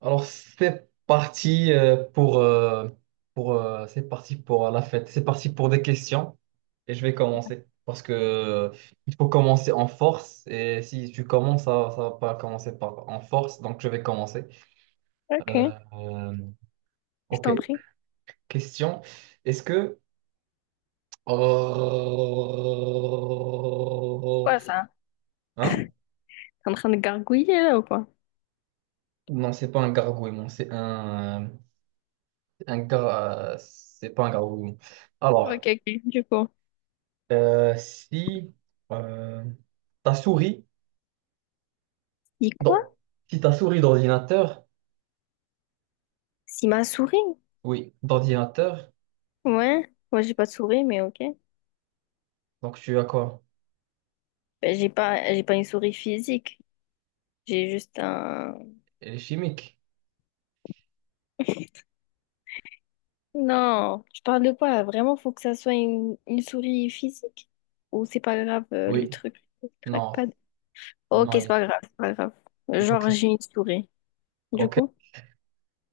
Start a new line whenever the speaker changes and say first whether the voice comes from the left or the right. right: Alors, c'est parti pour la fête. C'est parti pour des questions et je vais commencer parce que il faut commencer en force, et si tu commences, ça va pas commencer par en force, donc je vais commencer.
left: Ok,
right: Euh, euh,
left: je
right: ok,
left: t'en prie.
right: question. Est-ce que Oh.
left: Quoi ça?
right: Hein?
left: T'es en train de gargouiller là ou quoi?
right: Non, c'est pas un gargouillement, c'est un, c'est pas un gargouillement.
left: Ok,
right: Alors.
left: ok, du coup.
right: Si euh, ta souris,
left: Dis quoi?
right: dans- si ta souris d'ordinateur,
left: Si ma souris?
right: oui, d'ordinateur,
left: Ouais, moi j'ai pas de souris, mais ok.
right: donc tu as quoi?
left: Ben, j'ai pas une souris physique. J'ai juste un.
right: Elle est chimique?
left: Non, tu parles de quoi là? Vraiment, faut que ça soit une souris physique? Ou c'est pas grave le
right: Oui,
left: truc, le
right: non,
left: trackpad? Ok,
right: non,
left: c'est
right: il,
left: pas grave, c'est pas grave.
right: il faut que
left: Genre,
right: ça.
left: j'ai une souris. Du
right: Ok.
left: coup?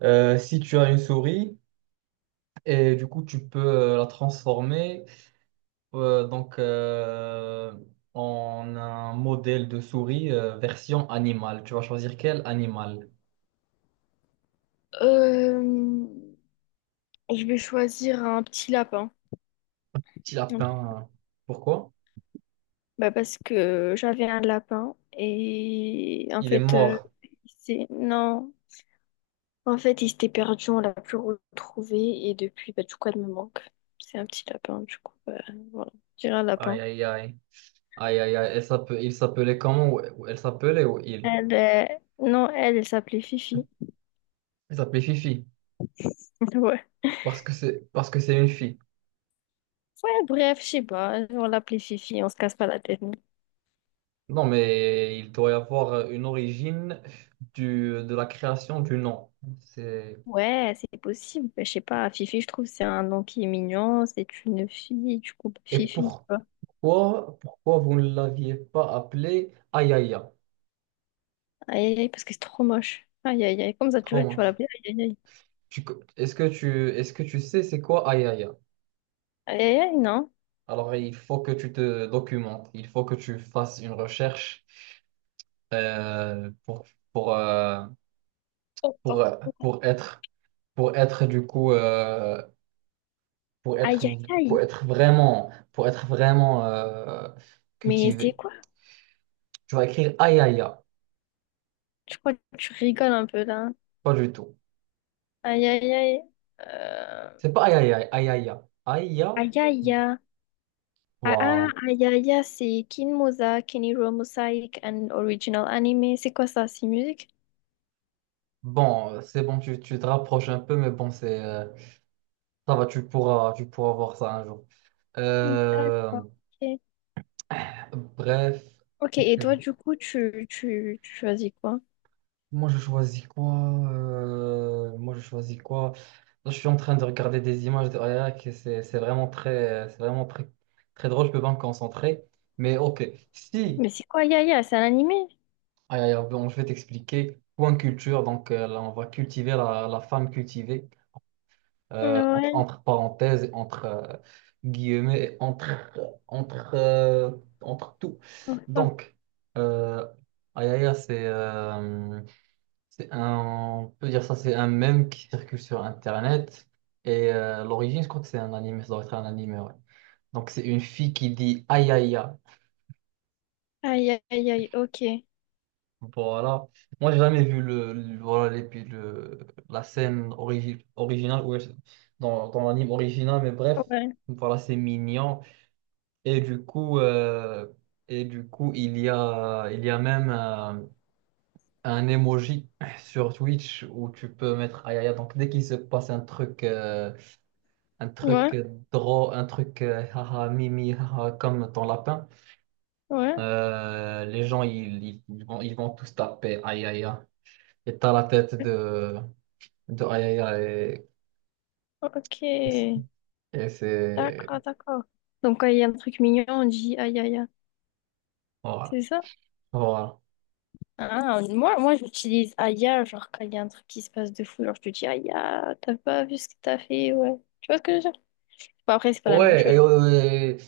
right: Si tu as une souris, et du coup tu peux la transformer, euh, donc euh, en un modèle de souris, version animale. Tu vas choisir quel animal?
left: Euh, je vais choisir un petit lapin.
right: Petit lapin. Pourquoi?
left: Bah parce que j'avais un lapin et en
right: Il est
left: fait,
right: mort.
left: non, en fait, il s'était perdu, on l'a plus retrouvé et depuis, bah, du coup, elle me manque. C'est un petit lapin, du coup, bah, voilà, j'ai un
right: Aïe
left: lapin.
right: aïe aïe. Aïe, aïe, aïe, il s'appelait comment? Ou elle s'appelait, ou il?
left: Elle, non, elle s'appelait Fifi.
right: Il s'appelait Fifi,
left: Ouais.
right: parce que c'est une fille.
left: Ouais, bref, je sais pas, on l'appelait Fifi, on se casse pas la tête. Nous.
right: Non, mais il doit y avoir une origine de la création du nom. C'est...
left: Ouais, c'est possible, bah, je sais pas, Fifi, je trouve, c'est un nom qui est mignon, c'est une fille, du coup,
right: Et
left: Fifi, tu
right: pourquoi,
left: vois.
right: pourquoi vous ne l'aviez pas appelé Ayaya?
left: Aïe, aïe, aïe, parce que c'est trop moche. Aïe, aïe, aïe, comme ça, tu
right: Trop
left: vois, tu vas
right: moche.
left: l'appeler, aïe, aïe, aïe.
right: Est-ce que tu sais c'est quoi Ayaya?
left: Aïe, aïe, aïe, non.
right: Alors, il faut que tu te documentes, il faut que tu fasses une recherche, euh, pour, pour, euh, pour,
left: Attends.
right: pour être. pour être du coup euh, pour
left: Aïe,
right: être
left: aïe,
right: pour
left: aïe.
right: être vraiment pour être vraiment
left: Mais c'est
right: cultivé.
left: quoi?
right: Tu vas écrire aïe aïe aïe.
left: Je crois que tu rigoles un peu là.
right: Pas du tout.
left: Aïe, aïe, aïe. Euh...
right: C'est pas aïe aïe aïe aïe aïe aïe aïe.
left: Aïe, aïe,
right: Aïe.
left: aïe. Ah, ah,
right: Waouh.
left: aïe, aïe, aïe, c'est Kinmoza, Keniro Mosaic, and original anime. C'est quoi ça? C'est musique?
right: Bon, c'est bon, tu te rapproches un peu, mais bon, c'est ça va, tu pourras voir ça un jour.
left: D'accord.
right: Euh,
left: Ok.
right: Bref.
left: Ok,
right: Qu'est-ce
left: et
right: que
left: toi, du coup, tu choisis quoi?
right: Moi, je choisis quoi? Moi, je choisis quoi? Là, je suis en train de regarder des images de Ayak, et c'est vraiment très, c'est vraiment très, très drôle. Je peux pas me concentrer. Mais ok, si,
left: Mais c'est quoi, aïe, aïe, aïe? C'est un animé?
right: aïe, aïe, aïe, bon, je vais t'expliquer. Point culture. Donc là, on va cultiver la femme cultivée, entre,
left: Ouais.
right: entre parenthèses, entre guillemets, entre tout. Donc, euh, aïe, aïe, aïe, c'est un, on peut dire ça, c'est un mème qui circule sur Internet. Et l'origine, je crois que c'est un anime, ça doit être un anime, ouais. Donc c'est une fille qui dit aïe aïe aïe.
left: Aïe, aïe, aïe, ok.
right: Voilà. Moi, j'ai jamais vu le, voilà, puis la scène originale, ouais, dans l'anime original, mais bref,
left: Ouais.
right: voilà, c'est mignon. Et du coup, euh, et du coup, il y a même un emoji sur Twitch où tu peux mettre aïe aïe aïe. Donc dès qu'il se passe un truc, euh, un
left: Ouais,
right: truc drôle, un truc, haha, mimi, haha, comme ton lapin,
left: ouais.
right: les gens, ils vont tous taper aïe aïe aïe. Et t'as la tête de, aïe aïe aïe.
left: Ok.
right: Et c'est.
left: D'accord, d'accord. Donc, quand il y a un truc mignon, on dit aïe aïe aïe.
right: Voilà.
left: C'est ça?
right: Voilà.
left: Ah, moi, moi j'utilise aïe aïe, genre quand il y a un truc qui se passe de fou, genre je te dis aïe aïe, t'as pas vu ce que t'as fait, ouais. Tu vois ce que je veux dire? Bon, après, c'est pas la même
right: Ouais.
left: chose.
right: Euh, et-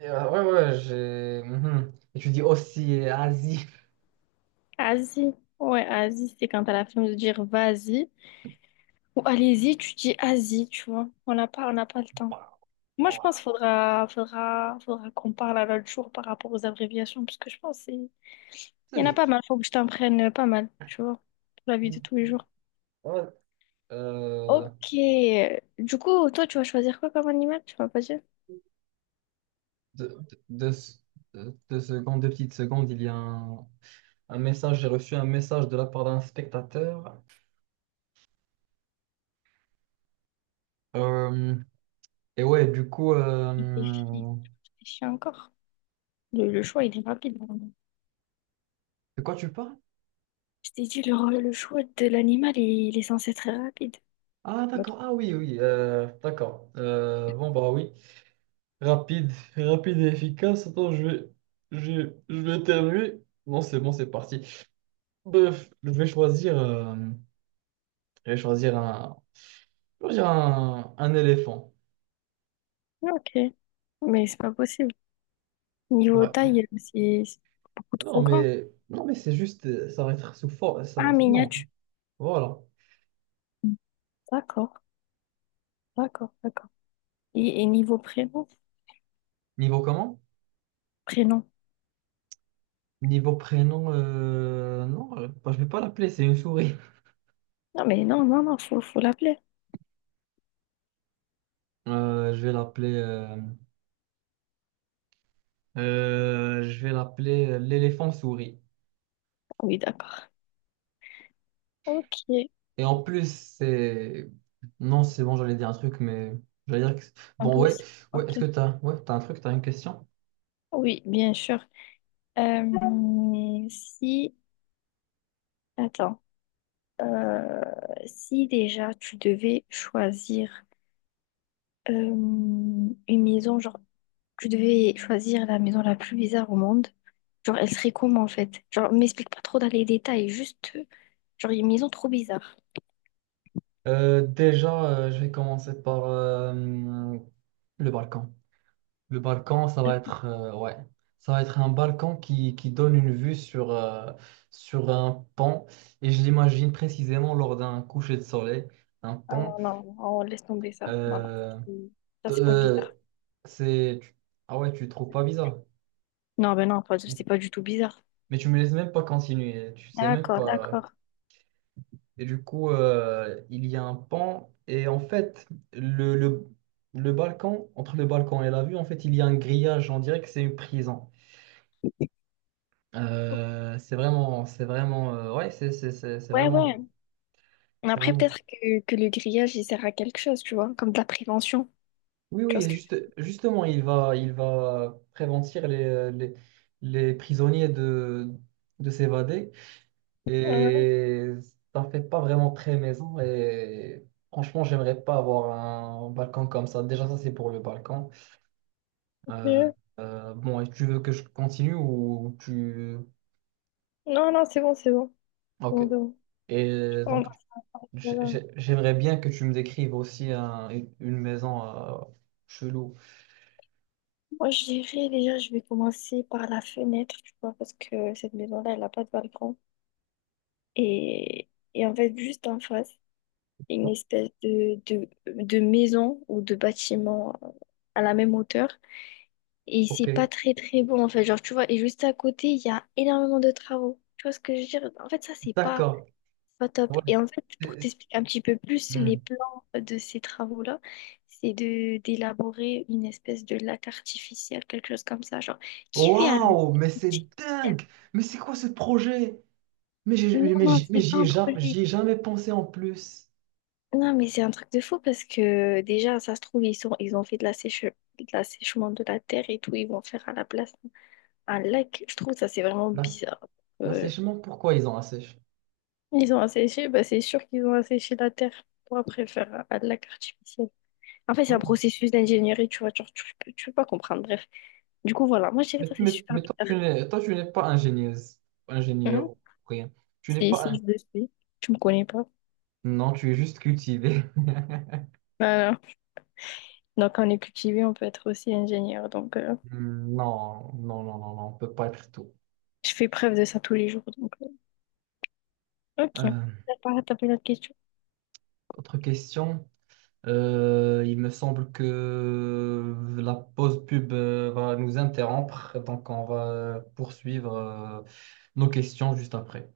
right: et, euh, Ouais, ouais, j'ai. Mhm. Et tu dis aussi Asie.
left: Asi, ouais, asi, c'est quand t'as la flemme de dire vas-y ou allez-y, tu dis asi, tu vois. On n'a pas le temps.
right: Bah,
left: Moi, je pense qu'il
right: voilà.
left: faudra qu'on parle à l'autre jour par rapport aux abréviations, parce que je pense que il y
right: C'est
left: en a pas
right: juste.
left: mal, faut que je t'en prenne pas mal, tu vois, pour la vie de tous les jours.
right: Ouais. Euh,
left: Ok. Du coup, toi, tu vas choisir quoi comme animal? Tu m'as pas dit.
right: deux, deux, deux secondes, deux petites secondes, il y a un. Un message, j'ai reçu un message de la part d'un spectateur. Euh, et ouais, du coup,
left: Réfléchis, réfléchis encore. Le choix, il est rapide.
right: de quoi tu parles?
left: Je t'ai dit, le choix de l'animal, il est censé être très rapide.
right: Ah,
left: Bah, tu-
right: d'accord, ah oui, oui, d'accord. Bon, bah oui, rapide, rapide et efficace. Attends, je, je vais éternuer. Non, c'est bon, c'est parti. Bref, je vais choisir un, je vais choisir un éléphant.
left: ok. Mais c'est pas possible.
right: Ça
left: Niveau
right: va-
left: taille, c'est beaucoup
right: Non,
left: trop grand.
right: mais, non, mais c'est juste, ça va être sous forme.
left: Ah,
right: Non,
left: miniature.
right: voilà.
left: D'accord, d'accord, d'accord. Et niveau prénom?
right: Niveau comment?
left: Prénom.
right: Niveau prénom, non, bah, je vais pas l'appeler, c'est une souris.
left: Non, mais non, non, non, faut, faut l'appeler.
right: Euh, je vais l'appeler, euh, je vais l'appeler l'éléphant souris.
left: Oui, d'accord. Ok,
right: Et en plus, c'est, non, c'est bon, j'allais dire un truc, mais j'allais dire que,
left: en
right: bon, ouais,
left: plus.
right: ouais,
left: Ok.
right: ouais, t'as un truc, t'as une question?
left: Oui, bien sûr. Si Attends, euh, si déjà tu devais choisir une maison, genre tu devais choisir la maison la plus bizarre au monde, genre elle serait comment en fait? Genre m'explique pas trop dans les détails, juste genre une maison trop bizarre.
right: Déjà, je vais commencer par le Balkan. Le balcon, ça va
left: Euh,
right: être, euh, ouais, ça va être un balcon qui, donne une vue sur, sur un pont. Et je l'imagine précisément lors d'un coucher de soleil, un
left: Ah
right: pont.
left: non, non, on laisse tomber ça. Non, non,
right: Euh,
left: c'est- ça
right: t-
left: c'est pas
right: euh,
left: bizarre.
right: c'est, tu- ah ouais, tu le trouves pas bizarre.
left: Non, ben non, c'est pas du tout bizarre.
right: Mais tu me laisses même pas continuer, tu sais même
left: D'accord,
right: pas.
left: d'accord.
right: Et du coup, il y a un pont. Et en fait, le, le, le balcon, entre le balcon et la vue, en fait, il y a un grillage. On dirait que c'est une prison. C'est vraiment, ouais, c'est c'est- c'est- c'est
left: Ouais,
right: vraiment,
left: ouais. Mais
right: c'est
left: après,
right: vraiment.
left: peut-être que le grillage, il sert à quelque chose, tu vois, comme de la prévention.
right: Oui,
left: Tu vois
right: oui,
left: ce que...
right: justement, il va prévenir les prisonniers de, s'évader, et ça fait pas vraiment très maison, et franchement, j'aimerais pas avoir un balcon comme ça. Déjà, ça, c'est pour le balcon. Euh,
left: Ok.
right: bon, et tu veux que je continue ou tu...
left: Non, non, c'est bon, c'est bon. C'est
right: Ok.
left: bon, c'est bon. Je
right: Et donc.
left: commence. Voilà.
right: J'aimerais bien que tu me décrives aussi une maison chelou.
left: Moi, je dirais déjà, je vais commencer par la fenêtre, tu vois, parce que cette maison-là, elle n'a pas de balcon. Et, et en fait, juste en face, il y a une espèce de, de maison ou de bâtiment à la même hauteur. Et c'est
right: Ok,
left: pas très, très beau, en fait. Genre, tu vois, et juste à côté, il y a énormément de travaux. Tu vois ce que je veux dire? En fait, ça, c'est pas.
right: d'accord.
left: Pas top.
right: Ouais.
left: Et en fait, pour
right: C'est-
left: t'expliquer un petit peu plus
right: hmm.
left: les plans de ces travaux-là, c'est de d'élaborer une espèce de lac artificiel, quelque chose comme ça, genre, qui fait un lac
right: Waouh, mais c'est
left: artificiel.
right: dingue! Mais c'est quoi ce projet? Mais
left: Non, non, c'est pas un projet.
right: j'y ai jamais pensé en plus.
left: Non, mais c'est un truc de fou parce que déjà, ça se trouve, ils ont fait de la de l'assèchement de la terre et tout, ils vont faire à la place un lac. Je trouve ça, c'est vraiment
right: L'ass-
left: bizarre. Euh,
right: L'assèchement, pourquoi ils ont assèché?
left: ils ont asséché, bah, c'est sûr qu'ils ont asséché la terre pour après faire un lac artificiel. En fait, c'est un
right: Oh.
left: processus d'ingénierie, tu vois, genre, tu peux pas comprendre. Bref. Du coup, voilà. Moi, je dirais que
right: Mais,
left: ça, c'est
right: mais-
left: super
right: mais toi,
left: bizarre.
right: toi, tu n'es pas ingénieuse,
left: Mhm.
right: ingénieur, rien. Tu n'es
left: Si,
right: pas
left: si,
right: un-
left: je le suis. Tu me connais pas.
right: Non, tu es juste cultivé.
left: Voilà. Donc, on est cultivé, on peut être aussi ingénieur. Donc,
right: Non, non, non, non, non, on peut pas être tout.
left: je fais preuve de ça tous les jours. Donc, ok.
right: Euh,
left: T'as pas une autre question?
right: Autre question. Il me semble que la pause pub va nous interrompre, donc on va poursuivre nos questions juste après.